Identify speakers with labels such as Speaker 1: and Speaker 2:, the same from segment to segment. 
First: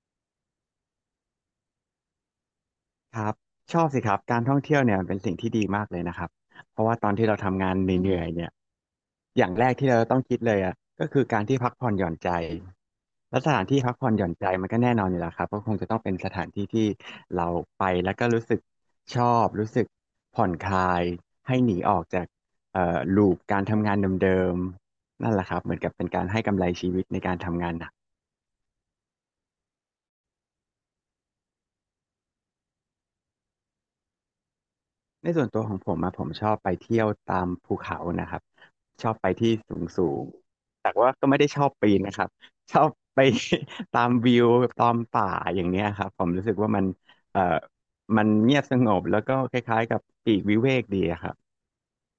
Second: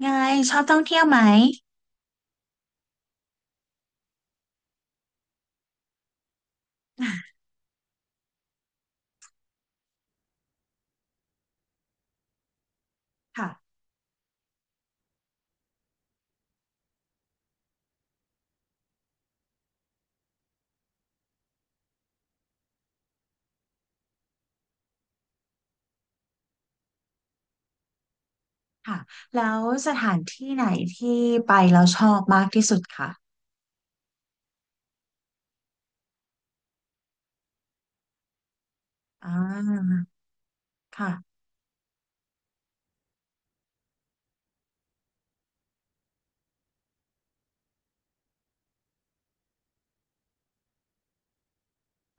Speaker 1: ไงชอบท่องเที่ยวไหม
Speaker 2: ครับชอบสิครับการท่องเที่ยวเนี่ยมันเป็นสิ่งที่ดีมากเลยนะครับเพราะว่าตอนที่
Speaker 1: อ่ะ
Speaker 2: เราทำงานเหนื่อยๆเนี่ยอย่างแรกที่เราต้องคิดเลยอ่ะก็คือการที่พักผ่อนหย่อนใจและสถาน
Speaker 1: ค่ะ
Speaker 2: ที่พักผ่อนหย่อนใจมันก็แน่นอนอยู่แล้วครับก็คงจะต้องเป็นสถานที่ที่เราไปแล้วก็รู้สึกชอบรู้สึกผ่อนคลายให้หนีออกจากลูปการทำงานเดิมๆนั่นแหละครับเหมือนกับเป็นการให้กำไรชีวิตในการทำงานหนัก
Speaker 1: ค่ะ แล้วสถานที่ไหนที่ไปแล้วชอบมากที่สุดคะ
Speaker 2: ในส่วนตัวของผมอะผมชอบไปเที่ยวตามภูเขานะครับชอบไป
Speaker 1: อ่
Speaker 2: ที่สูง
Speaker 1: า
Speaker 2: สูงแต่ว่าก็
Speaker 1: ค่ะ
Speaker 2: ไม่ได้ชอบปีนนะครับ ชอบไป ตามวิวตามป่าอย่างเนี้ยครับผมรู้สึกว่ามันเอ่อมันเงียบสงบแล้วก็คล้ายๆกับปลีกวิเวกดีอะครับ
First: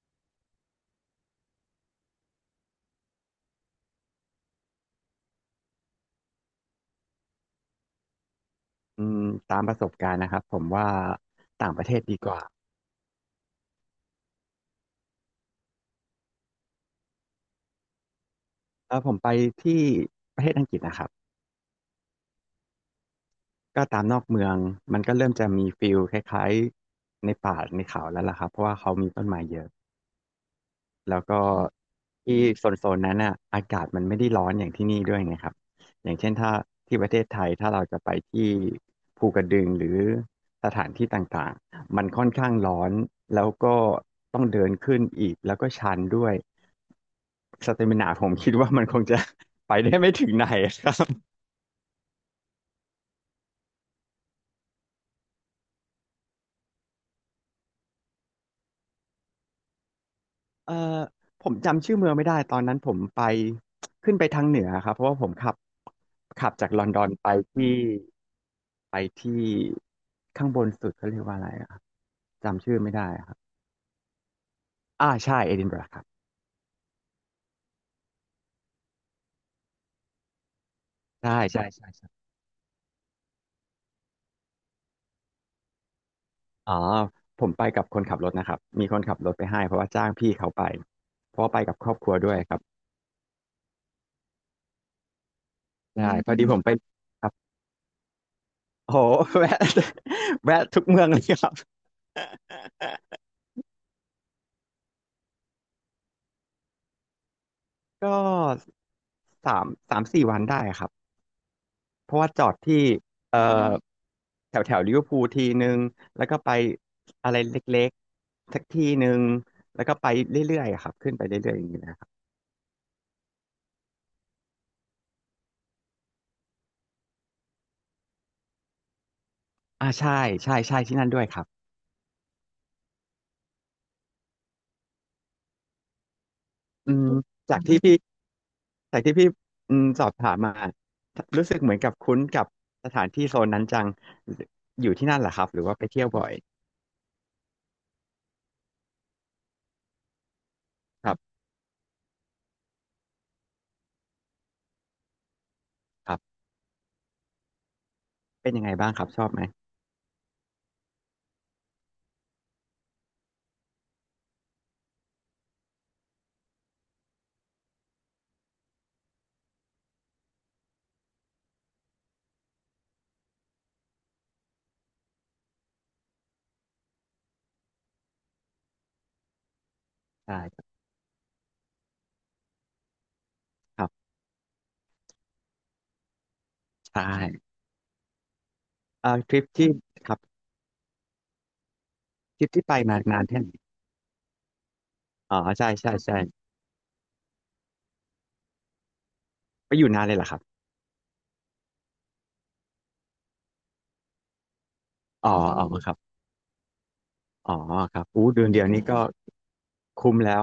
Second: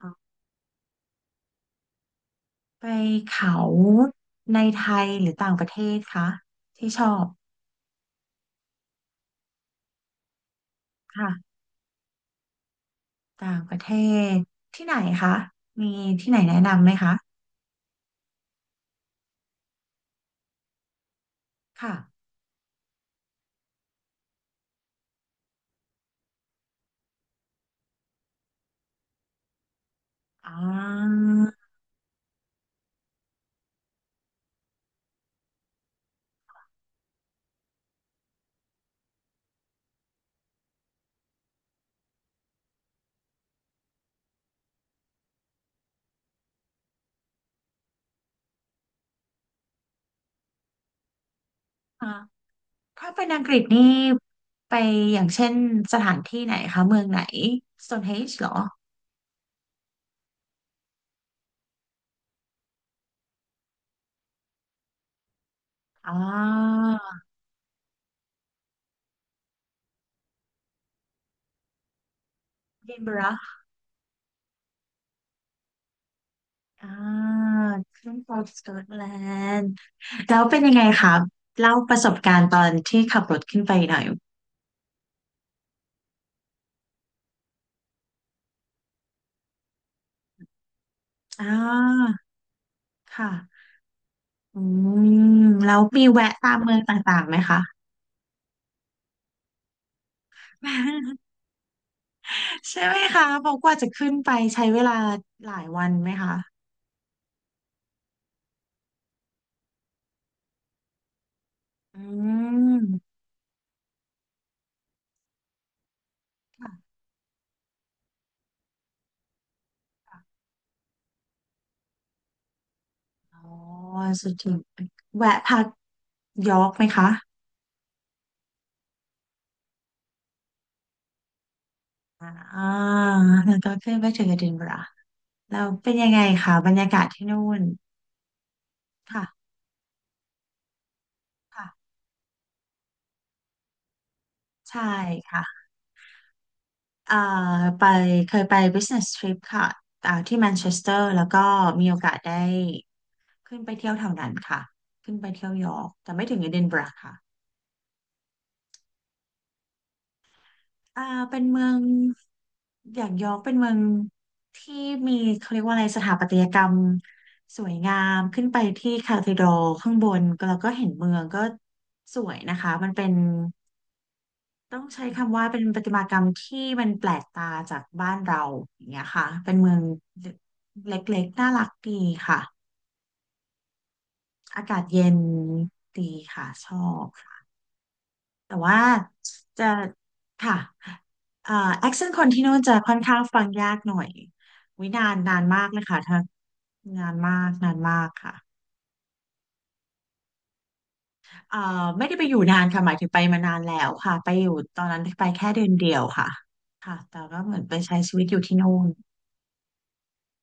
Speaker 1: ออไปเขาในไทยหรือต่างประเทศคะที่ชอบ
Speaker 2: อืมตามประสบการณ์นะครับผมว่า
Speaker 1: ค่ะ
Speaker 2: ต่างประเทศดีกว่า
Speaker 1: ต่างประเทศที่ไหนคะ มีที่ไหนแนะนำไหมคะ
Speaker 2: เออผมไปที่ประเทศอังกฤษนะครับ
Speaker 1: ค่ะ
Speaker 2: ก็ตามนอกเมืองมันก็เริ่มจะมีฟิลคล้ายๆในป่าในเขาแล้วล่ะครับเพราะว่าเขามีต้นไม้เยอะ
Speaker 1: อ่า
Speaker 2: แล้วก็ที่โซนนั้นอ่ะอากาศมันไม่ได้ร้อนอย่างที่นี่ด้วยไงครับอย่างเช่นถ้าที่ประเทศไทยถ้าเราจะไปที่ภูกระดึงหรือสถานที่ต่างๆมันค่อนข้างร้อนแล้วก็ต้องเดินขึ้นอีกแล้วก็ชันด้วยสเตมินาผมคิดว่ามันคงจะ ไปได้ไม่ถึงไหนครับ
Speaker 1: อ่าถ้าเป็นอังกฤษนี่ไปอย่างเช่นสถานที่ไหนคะเมืองไหน Stonehenge เหรอ
Speaker 2: เอ่อผมจำชื่อเมืองไม่ได้ตอนนั้นผมไปขึ้นไปทางเหนือครับเพราะว่าผมขับ
Speaker 1: อ่า
Speaker 2: ขับจากลอนดอนไปที่ ไปที่ข้างบนสุดเขาเรียกว่าอะไรอะจำชื่อ
Speaker 1: d
Speaker 2: ไม่
Speaker 1: i n
Speaker 2: ได้
Speaker 1: b u
Speaker 2: อะ
Speaker 1: r
Speaker 2: ค
Speaker 1: g
Speaker 2: รับ
Speaker 1: h
Speaker 2: อ่าใช่เอดินบะระครับ
Speaker 1: อ่าขึ้นของสกอตแลนด์แล้วเป็นยังไงคะ
Speaker 2: ใช่ใช่
Speaker 1: เล่า
Speaker 2: ใช่
Speaker 1: ประส
Speaker 2: ใช่
Speaker 1: บการณ์ตอนที่ขับรถขึ้นไปหน่อย
Speaker 2: อ๋อผมไปกับคนขับรถนะครับมีคนขับรถไปให้เพราะว่าจ้างพี่เขาไปเพราะ
Speaker 1: อ่
Speaker 2: ว่าไปกับครอบครั
Speaker 1: า
Speaker 2: วด้วยครับ
Speaker 1: ค่ะอืมแล้ว
Speaker 2: ได
Speaker 1: มี
Speaker 2: ใช่พ
Speaker 1: แวะ
Speaker 2: อดี
Speaker 1: ตา
Speaker 2: ผ
Speaker 1: ม
Speaker 2: มไป
Speaker 1: เมืองต่าง
Speaker 2: ค
Speaker 1: ๆ
Speaker 2: รับ
Speaker 1: ไหมคะ
Speaker 2: โอ้โหแวะแวะทุกเมืองเล ยครับ
Speaker 1: ใช่ไหมคะเพราะกว่าจะขึ้นไปใช้เวลาหลายวันไหมคะ
Speaker 2: ก็สามสี่วันได้ครับ
Speaker 1: อื
Speaker 2: เพราะว่าจอดที่
Speaker 1: ม
Speaker 2: เอ่อแถวแถวลิเวอร์พูลทีนึงแล้วก็ไป
Speaker 1: ค่ะ
Speaker 2: อะไรเล็กๆสักทีนึงแล้วก็ไป
Speaker 1: ค่ะ
Speaker 2: เรื่อยๆอะครับขึ้นไปเรื่อยๆอย่างนี้นะครับ
Speaker 1: อ๋อสุดที่แวะพักยอร์กไหมคะ
Speaker 2: อ่าใช่ใช่ใช่ที่นั่นด้วยครับ
Speaker 1: อ่าแล้วก็ขึ้นไปถึงเอดินบะระแล้วเป็นยังไงคะบรรยา
Speaker 2: อื
Speaker 1: กาศ
Speaker 2: ม
Speaker 1: ที่นู่
Speaker 2: จาก
Speaker 1: น
Speaker 2: ที่พี่จากที่
Speaker 1: ค่ะ
Speaker 2: พี่อืมสอบถามมารู้สึกเหมือนกั
Speaker 1: ค่ะ
Speaker 2: บคุ้นกับสถานที่โซนนั้นจัง
Speaker 1: ใช่
Speaker 2: อยู่ที่นั่นเหรอครับหรื
Speaker 1: ค่ะ
Speaker 2: อว่าไปเที่ยวบ่อย
Speaker 1: เอ่อไปเคยไป business trip ค่ะอ่าที่แมนเชสเตอ
Speaker 2: ค
Speaker 1: ร์
Speaker 2: รั
Speaker 1: แล้ว
Speaker 2: บ
Speaker 1: ก็มีโอกาสได้ขึ้นไปเที่ยวแถวนั้นค่ะขึ้นไปเที่ยวยอร์ก
Speaker 2: ค
Speaker 1: แต่
Speaker 2: รั
Speaker 1: ไม่
Speaker 2: บ
Speaker 1: ถึงเอดินบะระค่ะ
Speaker 2: เป็นยังไงบ้างครับชอบไหม
Speaker 1: อ่าเป็นเมืองอย่างยอร์กเป็นเมืองที่มีเขาเรียกว่าอะไรสถาปัตยกรรมสวยงามขึ้นไปที่คาทีดรัลข้างบนแล้วก็เห็นเมืองก็สวยนะคะมันเป็น ต้องใช้คำว่าเป็นประติมากรรมที่มันแปลกตาจากบ้านเราอย่างเงี้ยค่ะเป็นเมือง
Speaker 2: ใช่
Speaker 1: เล็กๆน่ารักดีค่ะ
Speaker 2: ครับ
Speaker 1: อากาศเย็นดีค่ะชอ
Speaker 2: ใช่
Speaker 1: บค่ะแต่ว่า
Speaker 2: เอ่อทริป
Speaker 1: จะ
Speaker 2: ที่ครับ
Speaker 1: ค่ะเอ่อแอคเซนต์คนที่
Speaker 2: ทริป
Speaker 1: นู่น
Speaker 2: ที่
Speaker 1: จะ
Speaker 2: ไป
Speaker 1: ค่อ
Speaker 2: มา
Speaker 1: นข้า
Speaker 2: นา
Speaker 1: ง
Speaker 2: นแค่
Speaker 1: ฟัง
Speaker 2: ไหน
Speaker 1: ยากหน่อย วินานนา
Speaker 2: อ๋อ
Speaker 1: นมา
Speaker 2: ใช่
Speaker 1: กเลย
Speaker 2: ใช่
Speaker 1: ค่ะ
Speaker 2: ใช่
Speaker 1: ถ้านานมากนานมากค่ะ
Speaker 2: ไปอยู่นานเลยเหรอครับ
Speaker 1: เอ่อไม่ได้ไปอยู่นานค่ะหมายถึงไปมานานแล้วค่ะไปอยู่ตอนนั้นไป
Speaker 2: อ๋อ
Speaker 1: แค่เดื
Speaker 2: อือ๋อ
Speaker 1: อน
Speaker 2: มค
Speaker 1: เดี
Speaker 2: รั
Speaker 1: ยว
Speaker 2: บ
Speaker 1: ค่ะค่ะแต่ก็
Speaker 2: อ๋
Speaker 1: เห
Speaker 2: อ
Speaker 1: มือนไป
Speaker 2: ค
Speaker 1: ใช้
Speaker 2: รับ
Speaker 1: ชีวิ
Speaker 2: อู้
Speaker 1: ตอยู่
Speaker 2: เดือน
Speaker 1: ที่
Speaker 2: เดียว
Speaker 1: นู่
Speaker 2: อืนี้
Speaker 1: น
Speaker 2: ก็มคุ้มแล้ว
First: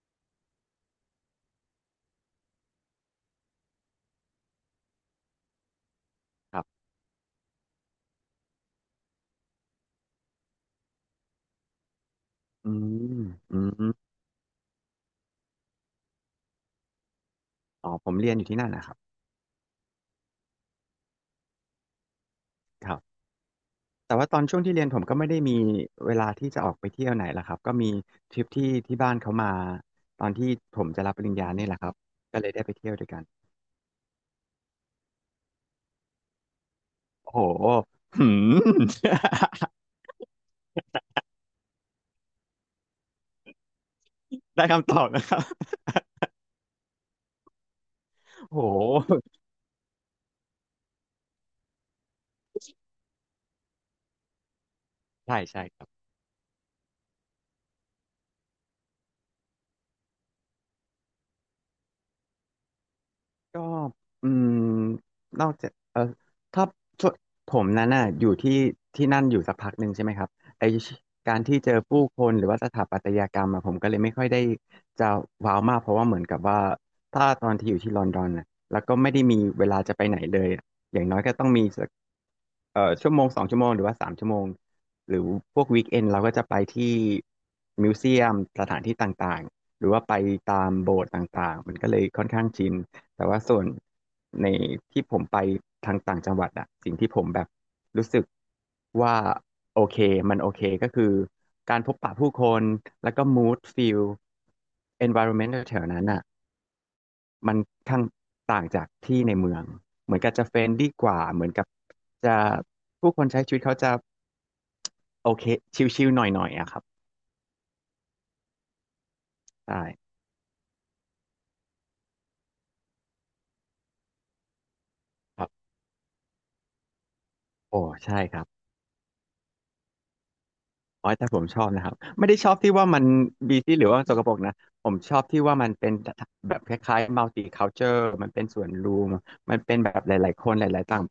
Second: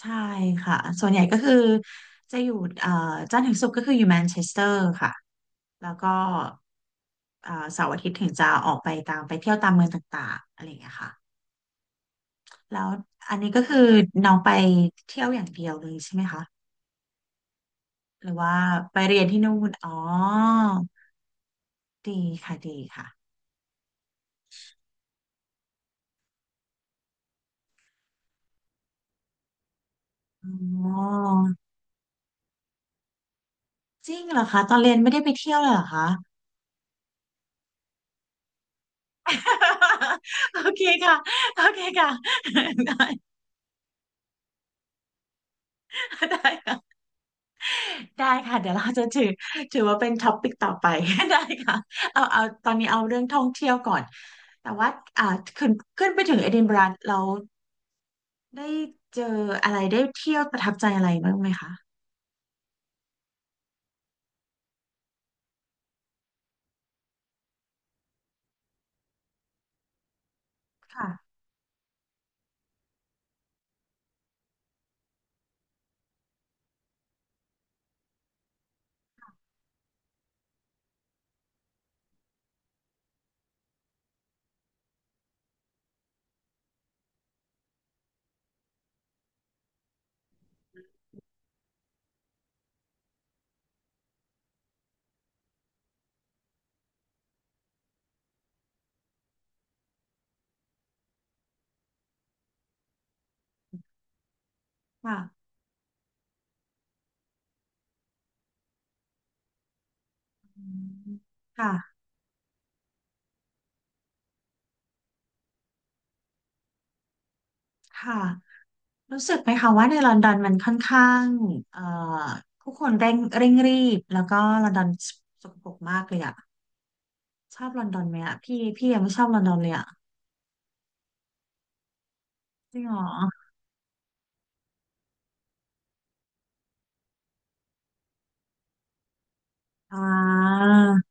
Speaker 1: ใช่ค่ะส่วนใหญ่ก็คือจะอยู่เอ่อจันทร์ถึงศุกร์ก็คืออยู่แมนเชสเตอร์ค่ะแล้วก็
Speaker 2: ครับ
Speaker 1: เสาร์อาทิตย์ถึงจะออกไปตามไปเที่ยวตามเมืองต่างๆอะไรอย่างเงี้ยค่ะ
Speaker 2: อื
Speaker 1: แล้ว
Speaker 2: ม
Speaker 1: อันนี้
Speaker 2: อื
Speaker 1: ก็คือ
Speaker 2: ม
Speaker 1: น้องไปเที่ยวอย่างเดียวเลยใช่ไหมคะ
Speaker 2: อ๋อผม
Speaker 1: ห
Speaker 2: เรี
Speaker 1: รื
Speaker 2: ยน
Speaker 1: อ
Speaker 2: อยู่
Speaker 1: ว่า
Speaker 2: ที่นั่นนะครั
Speaker 1: ไป
Speaker 2: บ
Speaker 1: เรียนที่นู่นอ๋อดีค่ะดี
Speaker 2: ครั
Speaker 1: ค่ะ
Speaker 2: บแต่ว่าตอนช่วงที่เรียนผมก็ไม่ได้มีเวลาที่จะออกไปเที่ยวไหนละครับก็มีทริปที่ที่บ้านเขามาตอนที่ผม
Speaker 1: อ๋
Speaker 2: จะรับ
Speaker 1: อ
Speaker 2: ปริญญาเนี่ยแหละครับก็เลยได้ไปเที่ยวด้วยกัน
Speaker 1: จริงเหรอคะตอนเรียนไม่ได้ไปเที่ยวเลยเหรอคะ
Speaker 2: โอ้โหหืม
Speaker 1: โอเคค่ะโอเคค่ะ ได้
Speaker 2: ได้คำตอบนะครับ
Speaker 1: ได้ ได้
Speaker 2: โอ้
Speaker 1: ค่ะ
Speaker 2: โ
Speaker 1: เดี๋ยวเราจะถื
Speaker 2: ห
Speaker 1: อว่าเป็นท็อปิกต่อไป ได้ค่ะเอาตอนนี้เอาเรื่องท่องเที่ยวก่อนแต่ว่าอ่า
Speaker 2: ใช่ใช่
Speaker 1: ขึ้น
Speaker 2: ครับ
Speaker 1: ขึ้นไปถึงเอดินบะระเราได้เจออะไรได้เที่ยวประทับใจอะไรบ้างไหมคะ
Speaker 2: ก็อืมนอกจากเออถ้าช่วงผมนั้นน่ะอยู่ที่ที่นั่นอยู่สักพักหนึ่งใช่ไหมครับไอ
Speaker 1: ค่ะ
Speaker 2: การที่เจอผู้คนหรือว่าสถาปัตยกรรมอะผมก็เลยไม่ค่อยได้จะว้าวมากเพราะว่าเหมือนกับว่าถ้าตอนที่อยู่ที่ลอนดอนน่ะแล้วก็ไม่ได้มีเวลาจะไปไหนเลยอย่างน้อยก็ต้องมี ชั่วโมงสองชั่วโมงหรือว่าสามชั่วโมงหรือพวกวีคเอนเราก็จะไปที่มิวเซียมสถานที่ต่างๆหรือว่าไปตามโบสถ์ต่างๆมันก็เลยค่อนข้างชินแต่ว่าส่วนในที่ผมไปทางต่างจังหวัดอะสิ่งที่ผมแบบรู้สึกว่าโอเคมันโอเคก็คือการพบปะผู้คนแล้วก็ mood feel
Speaker 1: ค่ะ
Speaker 2: environment แถวๆนั้นอะ มันทั้างต่างจากที่ในเมืองเหมือนกับจะเฟร
Speaker 1: อื
Speaker 2: นดี้ก
Speaker 1: ม
Speaker 2: ว่าเหมือนกับ
Speaker 1: ค่ะ
Speaker 2: จะผู้คนใช้ชีวิตเขาจะโอเคชิลๆหน่อยๆอะครับ
Speaker 1: ค่ะรู้สึกไหมคะ
Speaker 2: ใช่
Speaker 1: ว่าในลอนดอนมันค่อนข้างเอ่อผู้คนเร่งรีบแล้วก็ลอนดอน
Speaker 2: ค
Speaker 1: ส
Speaker 2: รั
Speaker 1: กป
Speaker 2: บ
Speaker 1: รกมากเลยอะชอบล
Speaker 2: โอ้
Speaker 1: อนดอนไหม
Speaker 2: ใช่
Speaker 1: อะ
Speaker 2: ครับ
Speaker 1: พี่พี่ยังไม่ชอบลอนดอนเลยอะ
Speaker 2: โอยแต่ผมชอบนะครับไม่ได้ชอบที่
Speaker 1: จริง
Speaker 2: ว่า
Speaker 1: เหร
Speaker 2: มั
Speaker 1: อ
Speaker 2: นบีซี่หรือว่าสกปรกนะผมชอบที่ว่ามันเป็นแบบคล้ายๆมัลติคัลเจอร์มันเป็นส่วนรวมมันเป็นแบ
Speaker 1: อ่
Speaker 2: บหลายๆคนห
Speaker 1: า
Speaker 2: ลายๆต่าง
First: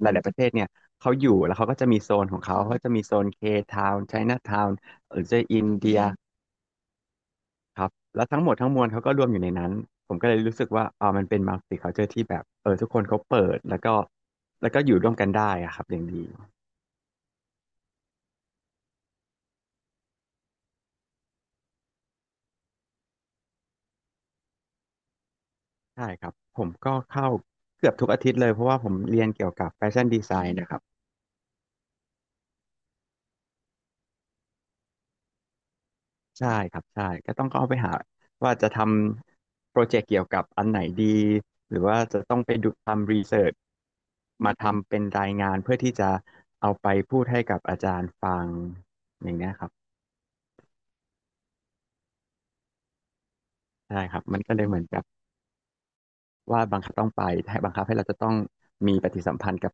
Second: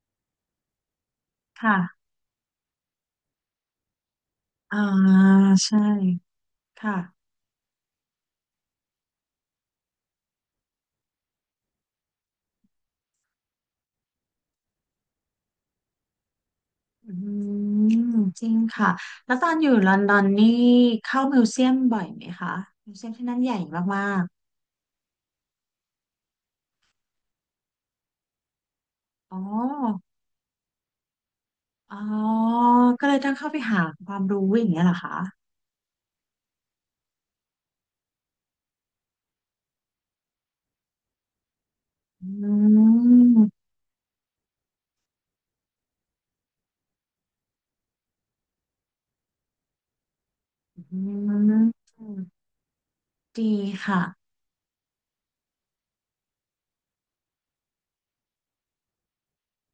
Speaker 2: หลายๆประเทศเนี่ยเขาอยู่แล้วเขาก็
Speaker 1: ค่ะ
Speaker 2: จะมีโซนของเขาเขาจะมีโซนเคทาวน์ไชน่าทาว
Speaker 1: อ่า
Speaker 2: น์หรือจะอิน
Speaker 1: ใช่
Speaker 2: เดีย
Speaker 1: ค่ะ
Speaker 2: ครับแล้วทั้งหมดทั้งมวลเขาก็รวมอยู่ในนั้นผมก็เลยรู้สึกว่าอ่ามันเป็น multicultural ที่แบบทุกคนเขาเปิดแล้วก็แล้วก็อยู่ร่วมกันได้อะครับอย่างดี
Speaker 1: อืมจริงค่ะแล้วตอนอยู่ลอนดอนนี่เข้ามิวเซียมบ่อยไหมคะมิวเซียมที่นั่นใหญ่มาก
Speaker 2: ใช่ครับผมก็เข้าเกือบทุกอาทิตย์เลยเพราะว่าผมเรียน
Speaker 1: ๆอ๋อ
Speaker 2: เกี่ยวกับแฟชั่นดีไซน์นะครับ
Speaker 1: อ๋อก็เลยต้องเข้าไปหาความรู้อย่างเงี้ยเหรอคะ
Speaker 2: ใช่ครับใช่ก็ต้องเข้าไปหาว่าจะทำโปรเจกต์เกี่ยวกับอันไหนดีหรือว่าจะ
Speaker 1: อื
Speaker 2: ต้องไปดูทำรีเสิร์ช
Speaker 1: ม
Speaker 2: มาทำเป็นรายงานเพื่อที่จะเอาไปพูดให้กับอาจารย์ฟังอย่างเงี้ยครับ
Speaker 1: อืมดี
Speaker 2: ใช่
Speaker 1: ค่ะ
Speaker 2: ครับมันก็เลยเหมือนกับ ว่าบังคับต้องไปให้บังคับให้เราจะต้องมีปฏิสัมพันธ์กับ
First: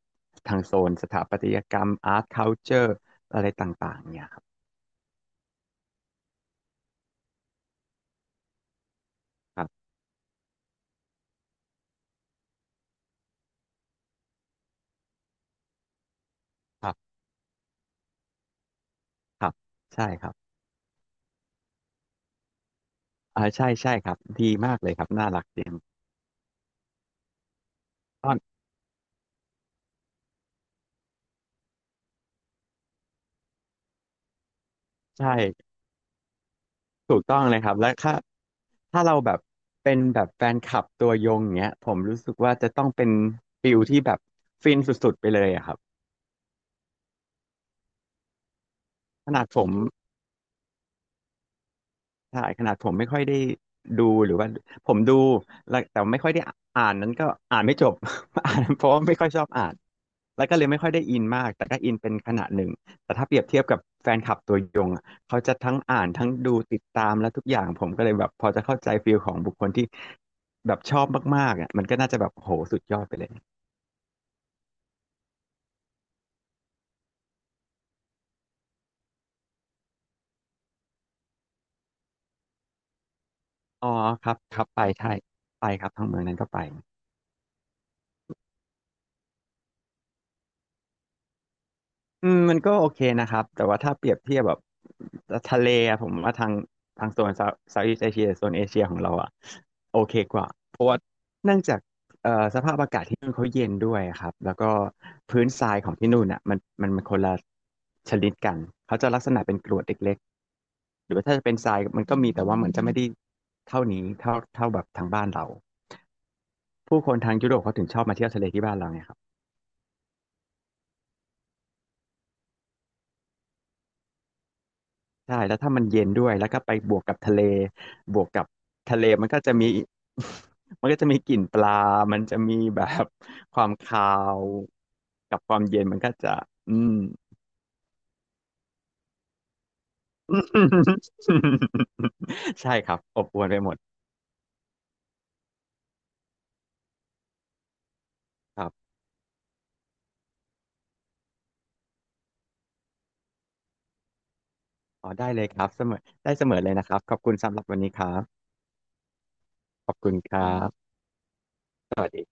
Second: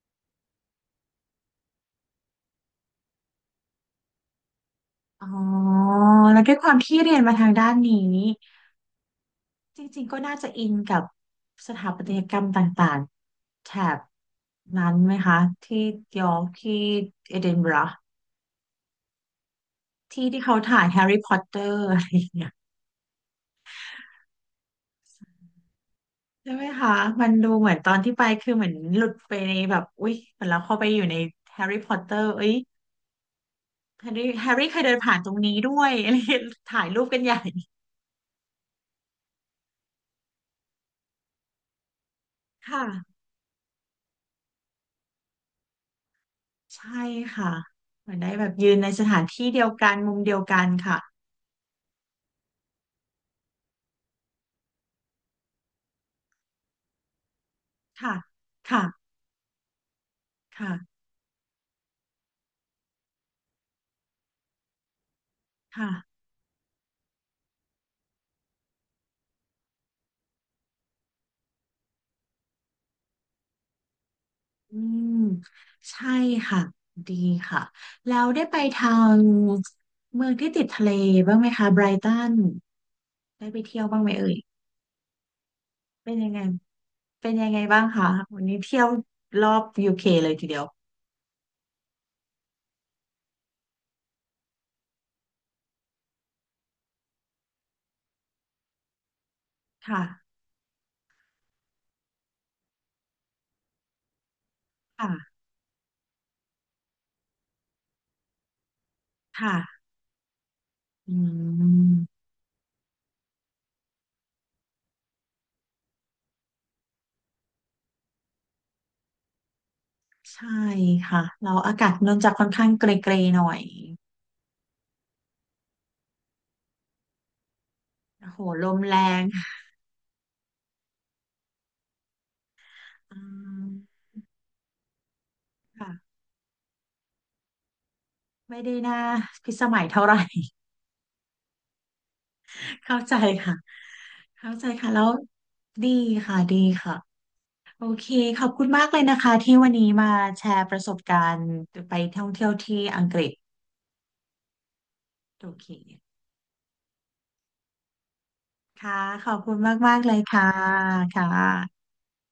Speaker 2: ทางโซนสถาปัตยกรรมอาร์ตคัลเจอร์อะไรต่างๆเนี่ยครับ
Speaker 1: อ๋อแล้วด้วยความที่เรียนมาทางด้านนี้
Speaker 2: ครั
Speaker 1: จ
Speaker 2: บ
Speaker 1: ริงๆก็น่าจะอินกับสถาปัตยกรรมต่างๆ แถบนั้นไหมคะที่ยอร์กที่
Speaker 2: ครับ
Speaker 1: เอดินบะระ
Speaker 2: ครับใช่ค
Speaker 1: ที่
Speaker 2: รับ
Speaker 1: ที่เขาถ่ายแฮร์รี่พอตเตอร์อะไรอย่างเงี้ย
Speaker 2: อ่าใช่ใช่ครับดีมากเลยครับน่ารักจริง
Speaker 1: ใช่ไหมคะมันดูเหมือนตอนที่ไป
Speaker 2: ต้อน
Speaker 1: คือเหมือนหลุดไปในแบบอุ๊ยเหมือนเราเข้าไปอยู่ในแฮร์รี่พอตเตอร์เอ้ยแฮร์รี่เคยเดินผ่านต
Speaker 2: ใช่
Speaker 1: รงนี้ด้วย อะไรอย่างเงี้ยถ่ายรูป
Speaker 2: ถู
Speaker 1: กัน
Speaker 2: ก
Speaker 1: ให
Speaker 2: ต้อ
Speaker 1: ญ่
Speaker 2: งเลยครับและถ้าเราแบบเป็นแบบแฟนคลับตัวยงเงี้ยผมรู้สึกว่าจะ
Speaker 1: ค่ะ
Speaker 2: ต้องเป็นฟิลที่แบบฟินสุดๆไปเลยอะครับ
Speaker 1: ใช่ค่ะเหมือนได้แบบยืนในสถาน
Speaker 2: ขนา
Speaker 1: ที่
Speaker 2: ดผ
Speaker 1: เดียว
Speaker 2: ม
Speaker 1: กันมุมเดียวกันค่ะ
Speaker 2: ใช่ขนาดผมไม่ค่อยได้ดูหรือว่าผมดูแล้วแต่ไม่ค่อยได้อ่านนั้นก็อ่านไม่จบ
Speaker 1: ค่ะ
Speaker 2: อ่านเพ
Speaker 1: ค่ะ
Speaker 2: ราะว่าไม่ค่อยชอบอ่านแล้วก็เลย
Speaker 1: ค่ะ
Speaker 2: ไม่ค่อยได้อินมากแต่ก็อินเป็นขนาดหนึ่งแต่ถ้าเปรียบเทียบกับแฟนคลับตัวยงอะเขาจะทั้ง
Speaker 1: ค่ะ
Speaker 2: อ่านทั้งดูติดตามและทุกอย่างผมก็เลยแบบพอจะเข้าใจฟีลของบุคคลที่แบบชอบมากๆอ่ะมันก็น่าจะแบบโหสุดยอดไปเลย
Speaker 1: อืมใช่ค่ะดีค่ะแล้วได้ไปทางเมืองที่ติดทะเลบ้างไหมคะไบรตันได้ไปเที่ยว
Speaker 2: อ๋อ
Speaker 1: บ้างไหม
Speaker 2: ค
Speaker 1: เอ่
Speaker 2: รั
Speaker 1: ย
Speaker 2: บครับไปใช่ไปครับทั้ง
Speaker 1: เป็น
Speaker 2: เมือง
Speaker 1: ยัง
Speaker 2: นั้
Speaker 1: ไง
Speaker 2: นก็ไป
Speaker 1: เป็นยังไงบ้างคะวันนี้เที่ยวรอบUKเลยทีเดียว
Speaker 2: อืมมันก็โอเคนะครับแต่ว่าถ้าเปรียบเทียบแบบทะเลอะผมว่าทางโซนเซาท์อีสเอเชียโซนเอเชียของเราอะโอเค
Speaker 1: ค่ะ
Speaker 2: กว่าเพราะว่าเนื่องจากสภาพอากาศที่นู่นเขาเย็นด้วยครับแล้วก็
Speaker 1: ค่ะ
Speaker 2: พื้นทรายของที่นู่นอะมันคนละชนิดกันเขาจะลักษณะเป็นกรว
Speaker 1: ค่ะ
Speaker 2: ดเล็กๆหรือ
Speaker 1: อื
Speaker 2: ว่าถ้าจะเป็นทรายมันก็
Speaker 1: ม
Speaker 2: มีแต่ว่าเหมือนจะไม่ได้เท่านี้เท่าแบบทางบ้านเราผู้คนทางยุโรปเขาถึงชอบมาเที่ยวทะเลที่บ้านเราไงครับ
Speaker 1: ใช่ค่ะเราอากาศนนท์จะค่อนข้างเกรย์ๆหน่อย
Speaker 2: ใช่แล้วถ้ามันเย็นด้วยแล้วก็ไปบวกกับทะเลบวก
Speaker 1: โอ้โ
Speaker 2: กับ
Speaker 1: หลมแร
Speaker 2: ทะเล
Speaker 1: ง
Speaker 2: มันก็จะมี มันก็จะมีกลิ่นปลามันจะมีแบบ
Speaker 1: อื
Speaker 2: ความคา
Speaker 1: ม
Speaker 2: วกับความเย็น
Speaker 1: ค่ะ
Speaker 2: มันก็จะอืม
Speaker 1: ไม่ได้น่าพิสมัยเท่าไหร่
Speaker 2: ใช่ ครั
Speaker 1: เข้า
Speaker 2: บ
Speaker 1: ใจ
Speaker 2: อบอวล
Speaker 1: ค่ะ
Speaker 2: ไปหมด
Speaker 1: เข้าใจค่ะแล้วดีค่ะดีค่ะโอเคขอบ
Speaker 2: ค
Speaker 1: คุ
Speaker 2: รั
Speaker 1: ณ
Speaker 2: บ
Speaker 1: มากเลยนะคะที่วันนี้มาแชร์ประสบการณ์ไปท่องเที่ยวที่อังกฤษ
Speaker 2: อ๋อได้เล
Speaker 1: โอ
Speaker 2: ยครั
Speaker 1: เค
Speaker 2: บเสมอได้เสมอเลยนะครับขอบคุณสำหรับวันนี้ครับ
Speaker 1: ค่ะขอบคุณ
Speaker 2: ขอ
Speaker 1: มา
Speaker 2: บ
Speaker 1: กๆเล
Speaker 2: คุณ
Speaker 1: ย
Speaker 2: ค
Speaker 1: ค่ะ
Speaker 2: รับ
Speaker 1: ค่ะ
Speaker 2: สวัสดี